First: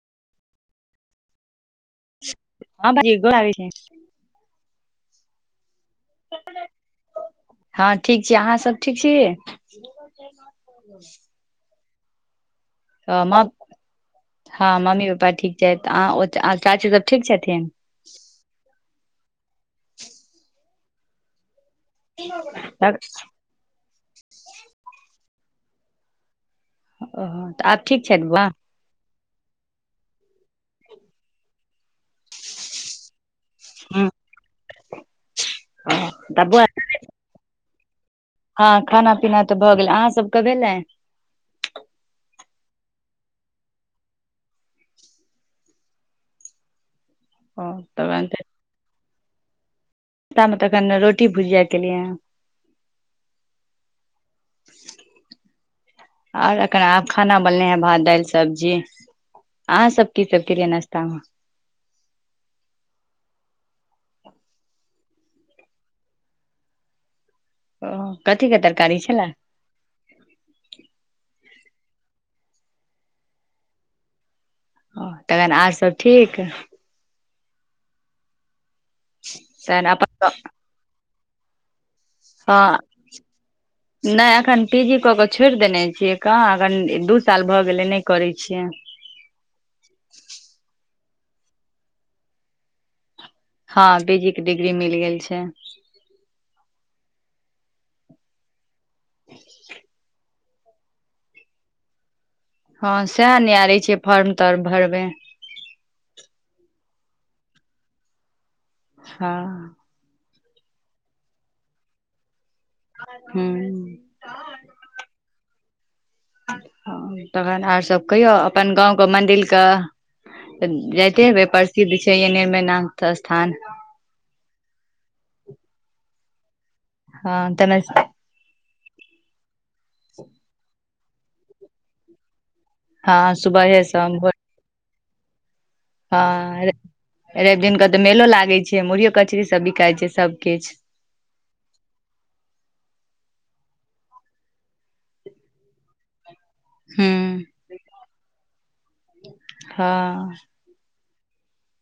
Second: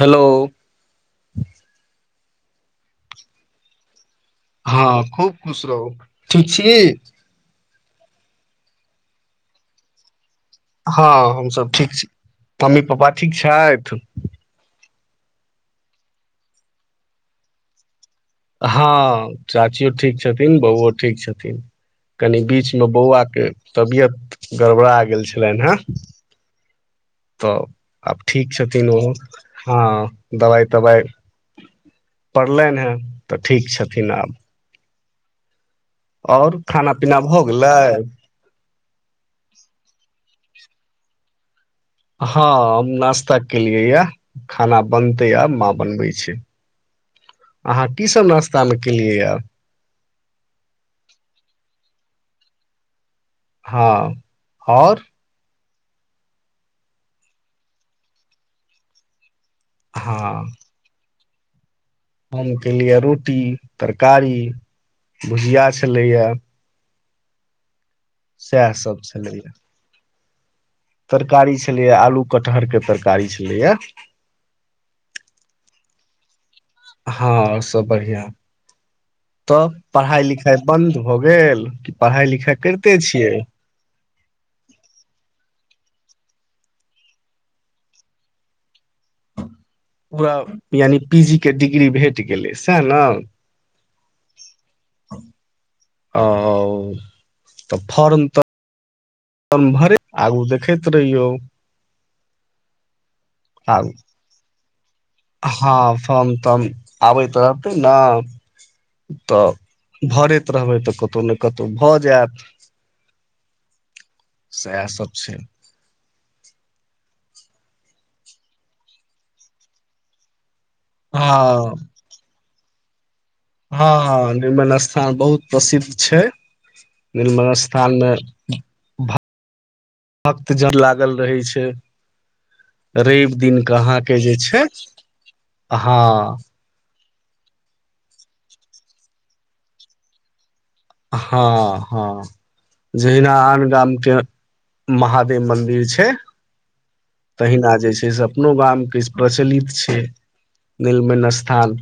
Hello. हँ बाजी गोर लागय छी। हँ खूब खुश रहू ठीक छी। हँ ठीक छी अहाँ सब ठीक छीय। हँ हम सब ठीक छी। मम्मी पप्पा ठीक छैथ। पपा ठीक छैत अ चाची सब ठीक छथिन। हँ चाचियो ठीक छथिन बौओ ठीक छथिन। कनि बीच मे ओ बौआ के तबियत गड़बड़ा गेल छै। नि हँ। तऽ आब ठीक छथिन ओहो। हँ दबाइ तबाइ पड़लै हे। तऽ ठीक छथिन आब। तऽ आओर बौआ खाना पीना भौ गेल। लै। कबे लै। हँ हम नाास्ता केलियै यए खाना बनतै य माँ बनबै छी। ओ अहाँ की सब नाास्ता मे। के लिए या। म त अखन रोटी भुजिया क लिय। हँ आओर। आर आब खाना बनले हैं भात दालि सब्जी। अहाँ सब की सब हँ कलिये नाश्ता में। हम केलियै रोटी तरकारी भुजिया छलैए। ओ कथी के तरकारी सब छला। छलैया तरकारी छलैए आलू कटहरके तरकारी छलैए। ओ तखन आर सब ठीक। हँ आओर सब बढ़िआँ। तब तहन पढ़ाइ अपन लिखाइ बन्द। भौ गेल। पढ़ाई लिखाई हँ करिते छियै नहि एखन पी जी कऽ के छोड़ देने। छियै कह अगन दू साल भऽ गेलै नहि करै छियै। पूरा यानि। पीजी के डिग्री भेट गेलै सैह न। हँ बीजी के डिग्री मिल गेल छै। ओ तऽ फर्म तऽ। न भर आगू देख। देखैत रहियौ। हँ सएह नियारै आगू छिये फर्म तर्म। भरबै। हँ फर्म तर्म आबैत रहते न। हँ तऽ भरैत। रहबै तऽ कतहु ने कतहु भऽ जायत। हू। सएह सब छै ह तहन आरसब कहियौ अपन गाँवक मन्दिरकऽ। त जाइते हेबै हँ प्रसिद्ध छै एने मैना। तस। हँ निर्मल स्थान बहुत। प्रसिद्ध छै। हँ निर्मल तमे स्थानमे। भक भक्त जन लागल रहै छै। हँ रैबदिन क अहाँके जे छै। हँ हां। रैवदिन क तऽ मेलो लागै छै मुरहीयो कचरी सब बिकाइ छै सबकिछ। हँ हँ जहिना आन गामके महादेव मन्दिर छै। हूँ तहिना जे छै से अपनो गाम किछ प्रचलित छै। हँ निरस्थान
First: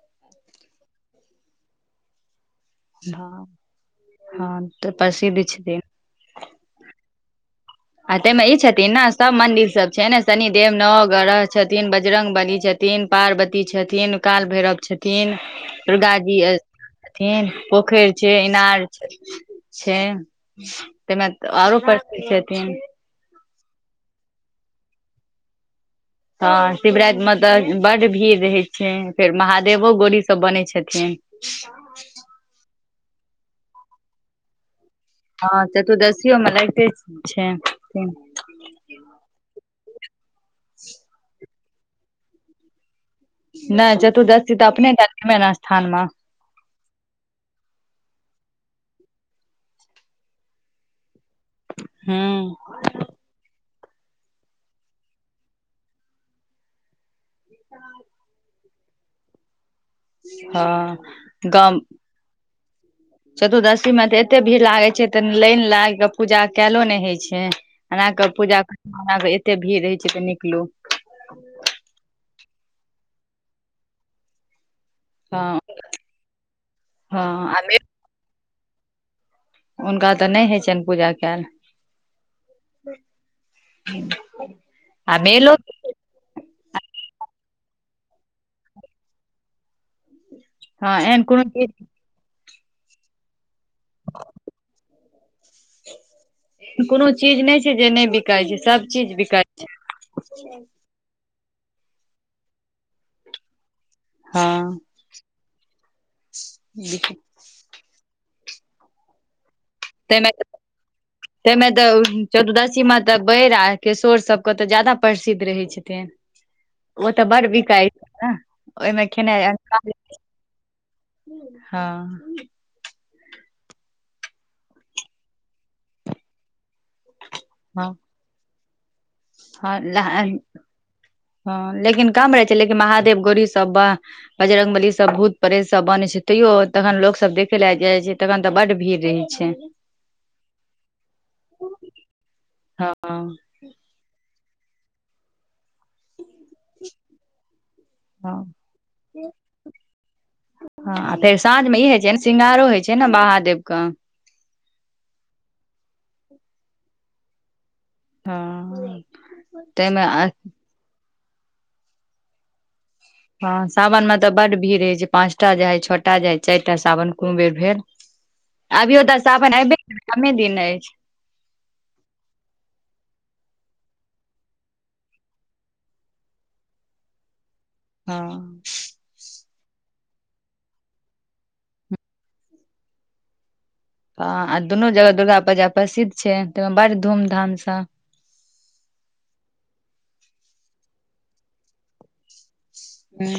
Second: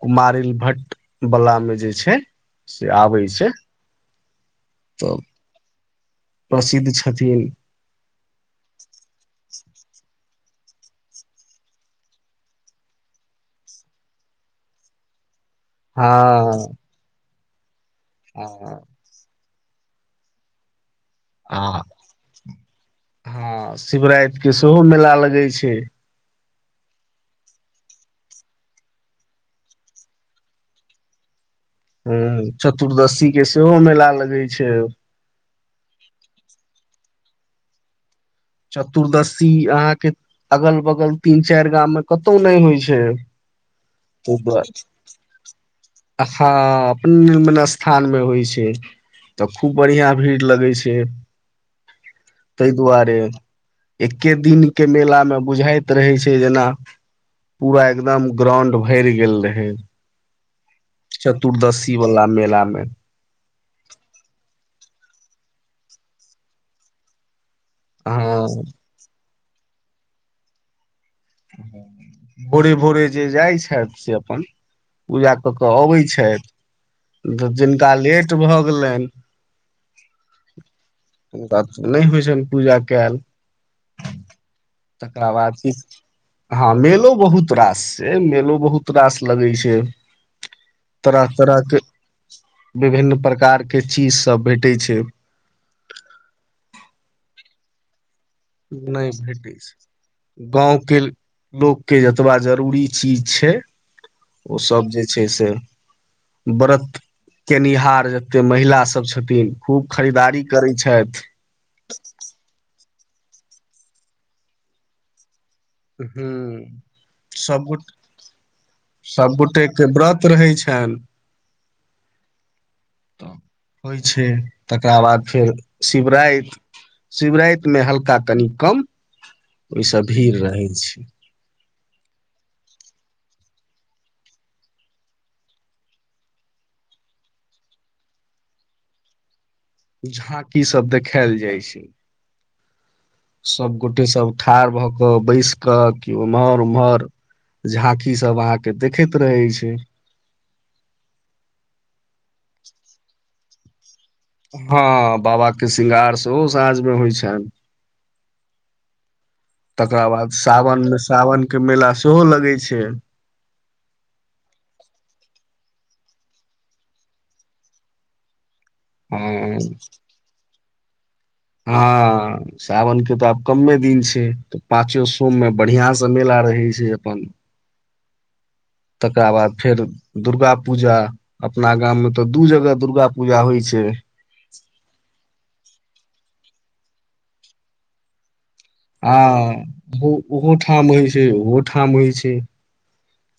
कुमारैल भट्ट वला मे जे छै। से आबै। छै हँ तऽ प्रसिद्ध छै। प्रसिद्ध छथिन। आ तइमे ई छथिन ने सब मंदिर सब छै ने। शनिदेव नवग्रह छथिन बजरंगबली छथिन पार्वती छथिन काल भैरव छथिन। हँ। फेन। पोखइर छै हँ इनार छै। छैम। तमे आरो आ पर छै। [inaudible] हँ शिवरायत के सेहो मेला लगै छै। हँ शिवरातिमे तऽ बड्ड भीड़ रहै छै फेर महादेवो गोरीसभ बनै छथिन। क। ह चतुर्दशी के सेहो मेला लगे छै। हँ चतुर्दशीयो में रहिते छैन। चतुर्दशी अहां के। के अगल बगल तीन चार गाम में कतौ नहि होइ छै। नहि ताहि चतुर्दशी तऽ दुआरे अपने त गमे ने स्थानमे। निर्मन स्थान मे होइ छै तऽ खूब बढ़ियां भीड़ लगै छै। हँ। एक्के दिनके मेलामे बुझाइत रहै छै जेना। पूरा एकदम ग्राउंड। भरि गेल रहै। हँ चतुर्दशी वला मेला में। [inaudible] चतुर्दशीमे तऽ एते भीड़ लागै छै तऽ लाइन लागि कऽ पूजा कलो नहि होइ छै। एना क हँ पूजा कर एते। भी रहै छै तऽ निकलो। [inaudible] भोरे भोरे जे जाइ छथ से अपन पूजा कऽ हँ कऽ अबैत छथि तऽ हँ आ जिनका लेट। भऽ गेल गेलनि। हुनका तऽ नहि होइ छनि पूजा कयल। हुनका नहि होइ छनि पूजा कयल तकरा बाद कि हँ मेलो बहुत रास छै मेलो बहुत रास लगै छै। हँ एहन तरह कोनो तरहके। चीज विभिन्न प्रकारके। के चीज सब भेटै छै। कोनो चीज नहि जे नय। नहि भेटै छै गाँवके। लोक के जतबा जरूरी चीज छै। हँ ओसभ जे छै से। व्रत केनिहार। एते महिला सब छथिन। खूब तमे खरीदारी करै छथि तमे तऽ चतुर्दशीमे तऽ। बढ़ आ के सोर सब के तऽ जदा परस। रह छथिन हूँ ओ तऽ बड़ सबगोट बिकाय छै न ओहिमे खैनय सभगोटे के व्रत रहै छनि हाँ। तऽ होइ छै तकरा बाद फेर शिवराइत। शिवरातिमे हँ हल्का तनी। कम। ओहिसँ हँ भीड़ रहै छै। हँ लेकिन कम रहै छै लेकिन महादेव गौरी सब ब बजरंग बली सब भूत प्रेत सब बन छै तैयो तखन लोको सब देखे ल जाइ छै तखन तऽ बड्ड भीड़ रहै छै। झाँकीसभ देखायल जाइ छै। हँ। तब ठाढ़ भऽ कऽ बैस। क क उम्हहार उम्हहार। ह रहै छै ह फेर साँझमे ई होइ छै ने श्रृंगारो होइ छै ने महादेव। क। हँ बाबाके श्रृंगार सेहो साँझमे होइ छैन। हँ तमे। सावनके मेला सेहो लगै छै। ह सावन मे तऽ बड्ड भीड़ रहइ छै पाँचटा जाइ छओटा जाय चारि टा सावन कोनो बेर भेल। अभियो तऽ सावन ह अयबे कमे दिन अछि हँ साावन के तऽ आब कम्मे। दिन छै तऽ पाचो सोम मे बढ़िआं से मेला रहै छै अपन। हँ। तकरा बाद फेर दुर्गा पूजा अपना गाम मे तऽ दू जगह दुर्गा पूजा होइ छै। हँ आ दुनू जगह दुर्गा पूजा प्रसिद्ध छै। तहि बड़ धूम धामसँ। आ ओ ओहो ठाम होइ छै ओहो ठाम होइ छै।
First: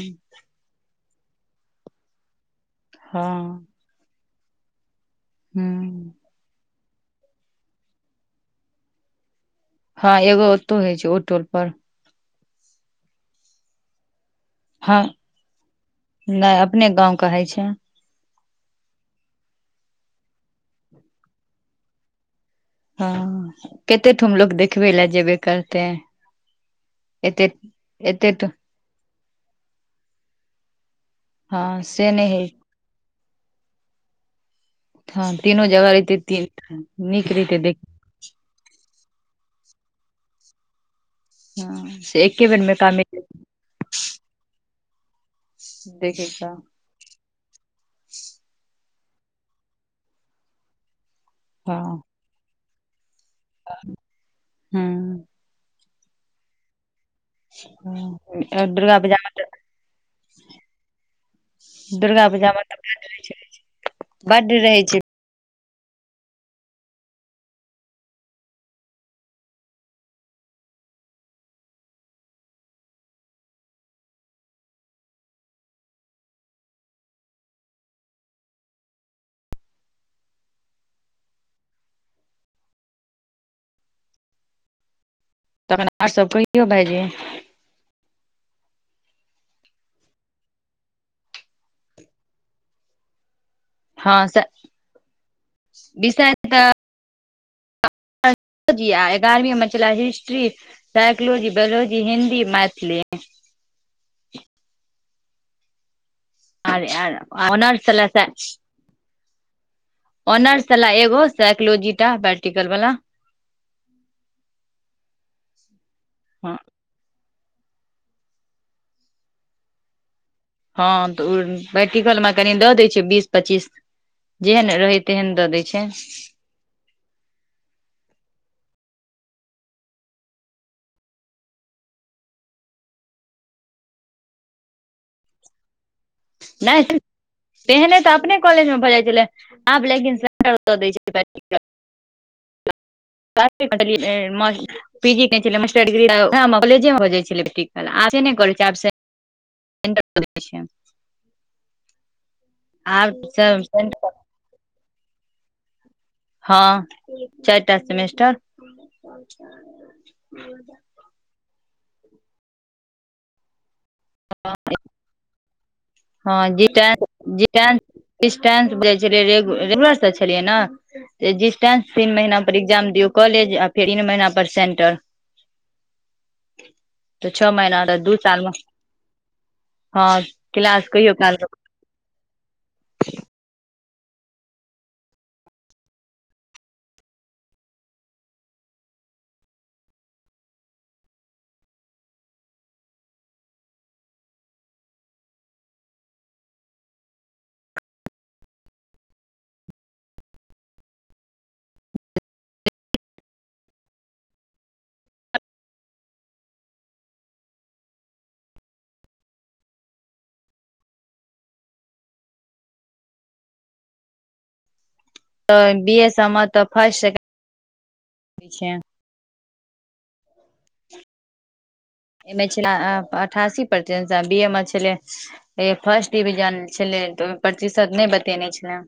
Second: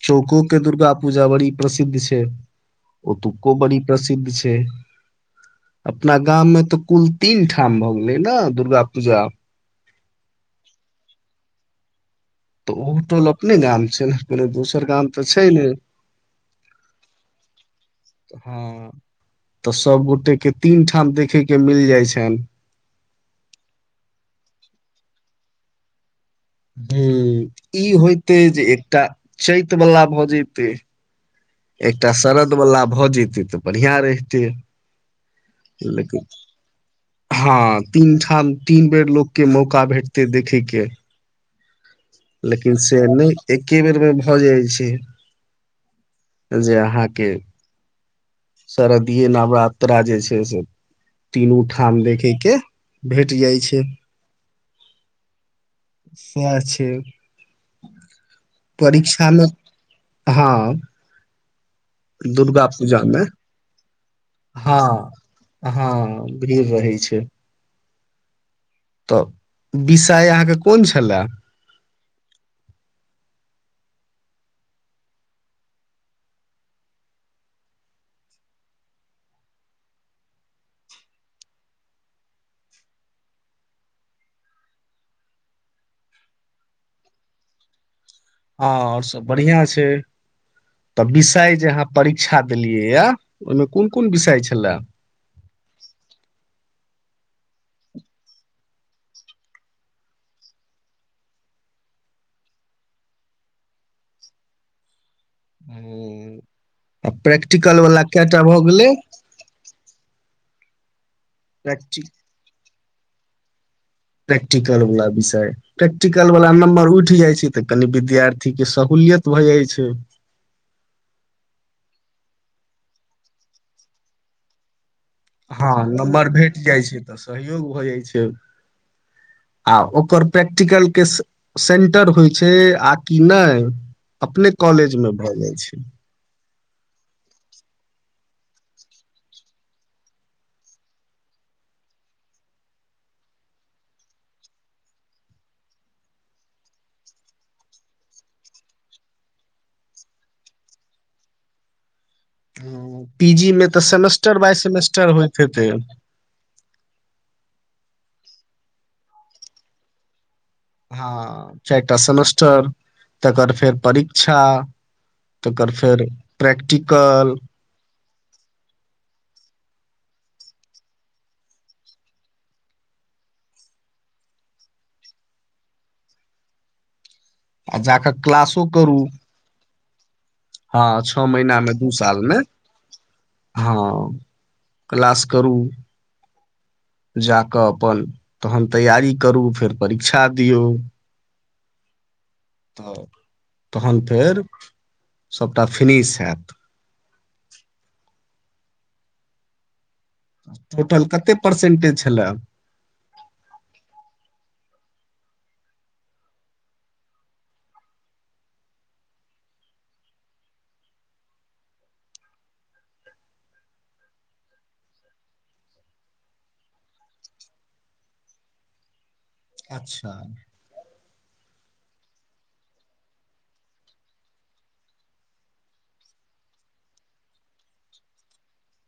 चौको के दुर्गा। पूजा बड़ी प्रसिद्ध छै। ओ तुको हँ बड़ी प्रसिद्ध छै। ते। हूँ अपना गाममे तऽ। कुल तीन ठाम भऽ गेलै ने दुर्गा पूजा। हँ एगो तो होइ छै ओटोल पर। तऽ ओ टोल अपने गाम छै ने। कोनो दोसर हँ गाम तऽ छै ने नहि अपने गाँव कहै छै। हँ तऽ सबगोटे के तीन ठाम देखेके मिल जाइ छनि। हँ कते ठम लोग देखबे लए जेबे करते है। ह ई एते होइत जे एकटा। चैत बला भऽ जतै। हँ से एकटा नहि हय शरदवला भजीत। तऽ बढियां रहिते। हँ तीनो जगह रहितै लेकिन तीन नीक रहितै हँ तीन देख। ठाम तीन बेर लोकके मौका भेटतै देखैके। हाँ, से एके बेर लेकिन मे काम से नहि एके बेर मे भऽ जाइ छै। देखे के जे अहाँके। त दिय नवरात्रा जे छै से। तीनूठाम हँ देखैके। भेट जाइ छै। हूँ स छै। से। ह दुर्गा बजार में मे त। हँ दुर्गा पूजामेब पूजा मे बड्ड रहै छै। हँ हँ भीड़ रहै छै। तऽ विषय अहाँके कोन छलए। तखन आर सब कहियो भायजी। हँ आओर सभ बढ़िआँ छै तऽ विषय जेहाँ परीक्षा देलियै यए। ओहिमे कोन कोन हँ विषय छलए विषय तऽ। लजी आ एगारहवींमे चला history psychology biology Hindi Maithili. हँ। आर आ आर प्रैक्टिकल ऑनर्स वला कै टा भऽ गेलै। ह। ओनार्स छलै एगो। सइकोलोजी प्रैक्टि टा प्रैक्टिकल। करल बला। प्रैक्टिकल वला विषय प्रैक्टिकल वला हँ नम्बर उठि जाइ छै। तऽ कनि विद्यार्थी के सहूलियत भए जाइ छै। हँ तऽ ओ पैटिकल मे कनि दऽ दै छै बीस पच्चीस जेहन रहैत। हँ नम्बर भेट जाइ छै तऽ सहयोग भऽ जाइ छै। आ ओकर प्रैक्टिकलके सेन्टर होइत छै आ कि नय अपने कॉलेजमे भऽ जाइ छै। नहि तेहने तऽ अपने कॉलेजमे भऽ जाइत छलै आब लेकिन दऽ दैत छलैट पीजी कह छलै मास्टर डिग्रीए कॉलेजेमे भऽ जाइत छलै बैट्रल आब से कॉ छै आब। [unintelligible] आब पी जी मे सब तऽ सेंटर सेमेस्टर बाय सेमेस्टर। चढ़बइत होइ त। हँ चारिटा सेमेस्टर। हँ। चारटा सेमस्टर तपर फेर। परीक्षा त पर फेर हँ जिटें प्रैक्टिकल। एम्हार से छलीय ना त जिस टाइम तीन महीना पर एग्जाम दिउ कॉलेज आ फिर इन महीना पर सेंटर। तऽ छओ आ महीना तऽ जाक दू साल मे क्लासो करू। हँ। क्लास हँ कहियो छओ काल महिना मे दू साल मे हँ। क्लास करू जा क अपन तहन तैयारी करू फेर परीक्षा दियौ। तऽ तहन फेर सभटा फनिश हयत। टोटल कते। परसेंटेज छल। [inaudible] तऽ बी एस तऽ फर्स्ट सेकंड छै। अच्छा। एहिमे छल अठासी परसेंट बी ए मे छलै फर्स्ट डिविजन छलै तऽ ओहिमे प्रतिशत नहि बतेने छलै।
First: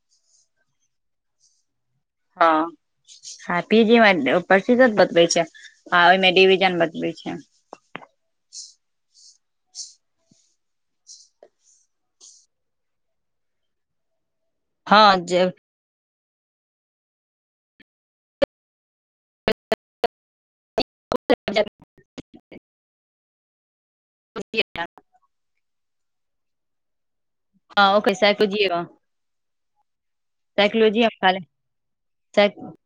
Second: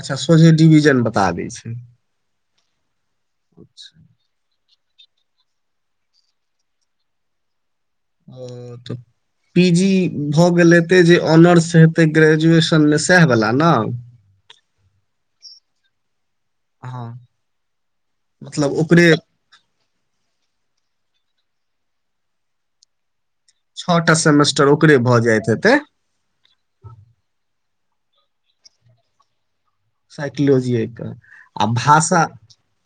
अच्छा सोझे डिविजन बता दै छै। हँ ह अच्छा, पीजी में। शीत बतबै छै आ ओहिमे डिविजन बतबै छै। ओ तऽ पी जी। हो गेलय ते जय ओनर्स हैते ग्रेजुएशन में सेहे बला ना। हँ जे। हँ मतलब ओकरे। [unintelligible] छओटा सेमेस्टर ओकरे भऽ जाइत हेतै। ह ओकरे जीवा। साइकलॉजी आ भाषा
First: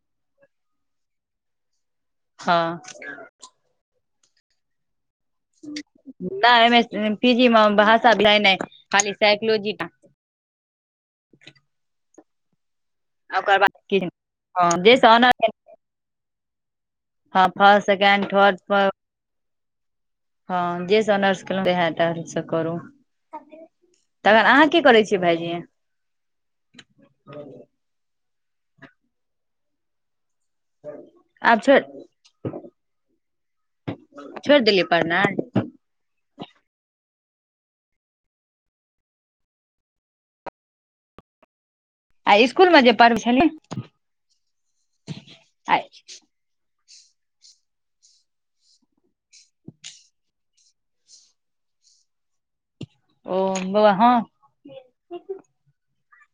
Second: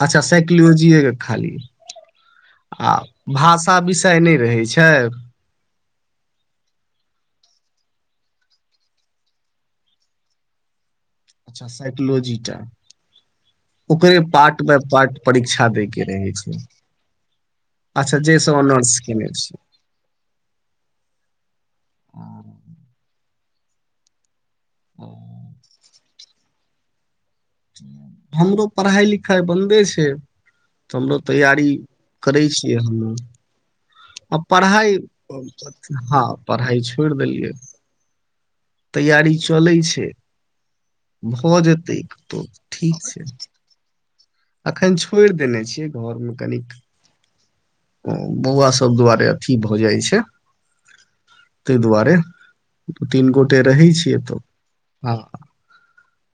अच्छा साक। लियौजइए खाली। हँ आ भाषा विशेष। त नहि रहै छै। नहिमे पीजी भाषा बला नय खाली साइकलजी टा। अच्छा साइकोलॉजी। जा। ओकर बाद किछ ओकरे पार्ट हँ बाय जाहिसँ पार्ट ऑनर्स परीक्षा देै के रहै छै। हँ फर्स्ट अच्छा सेकेंड जेस थर्ड ओनर्स कैने छी। हँ जे सब आनर्स केलहु वह करू। अब। तखन अहाँ की करै छियै भायइजी। ह। हमरो पढ़ाइ लिखाइ बन्दे छै। तऽ हमरो आब तैयारी छोड़ करै छियै हम। आ छोड़ि देलियै पढ़ाइ पढ़नाइ हँ पढ़ाइ छोड़ि देलियै। य। तैयारी चलै छै भऽ जेतै। आ इसकुलमे जे पढ़बै छली। एखन छोड़ि देने छियै घरमे कनिक। ओ बौआ सभ दुआरे अथी भऽ जाइ छै ताहि दुआरे। तीन ओ गोटे रहै बौआ हँ छियै तऽ हँ।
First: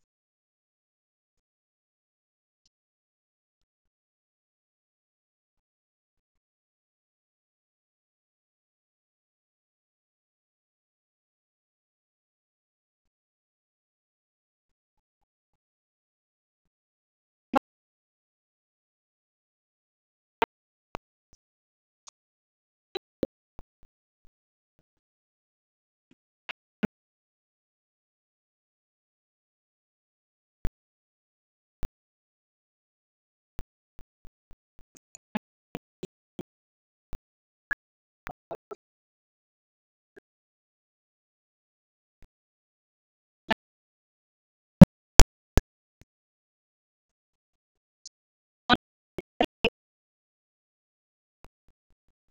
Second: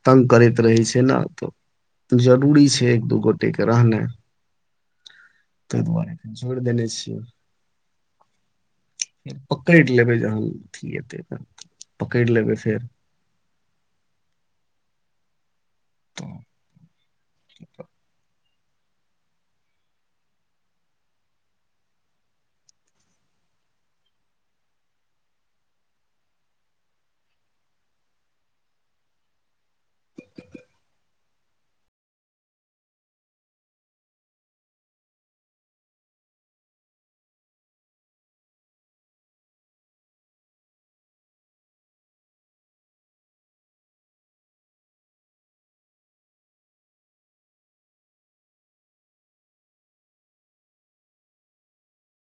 तंग करैत रहै छै ने तऽ जरूरी छै। एक दू गोटे के रहने ताहि दुआरे फेर छोड़ देने छियै फे पकड़ लेबै जहन ए त पकड़ि लेबै फेर। तऽ। ठ। आ।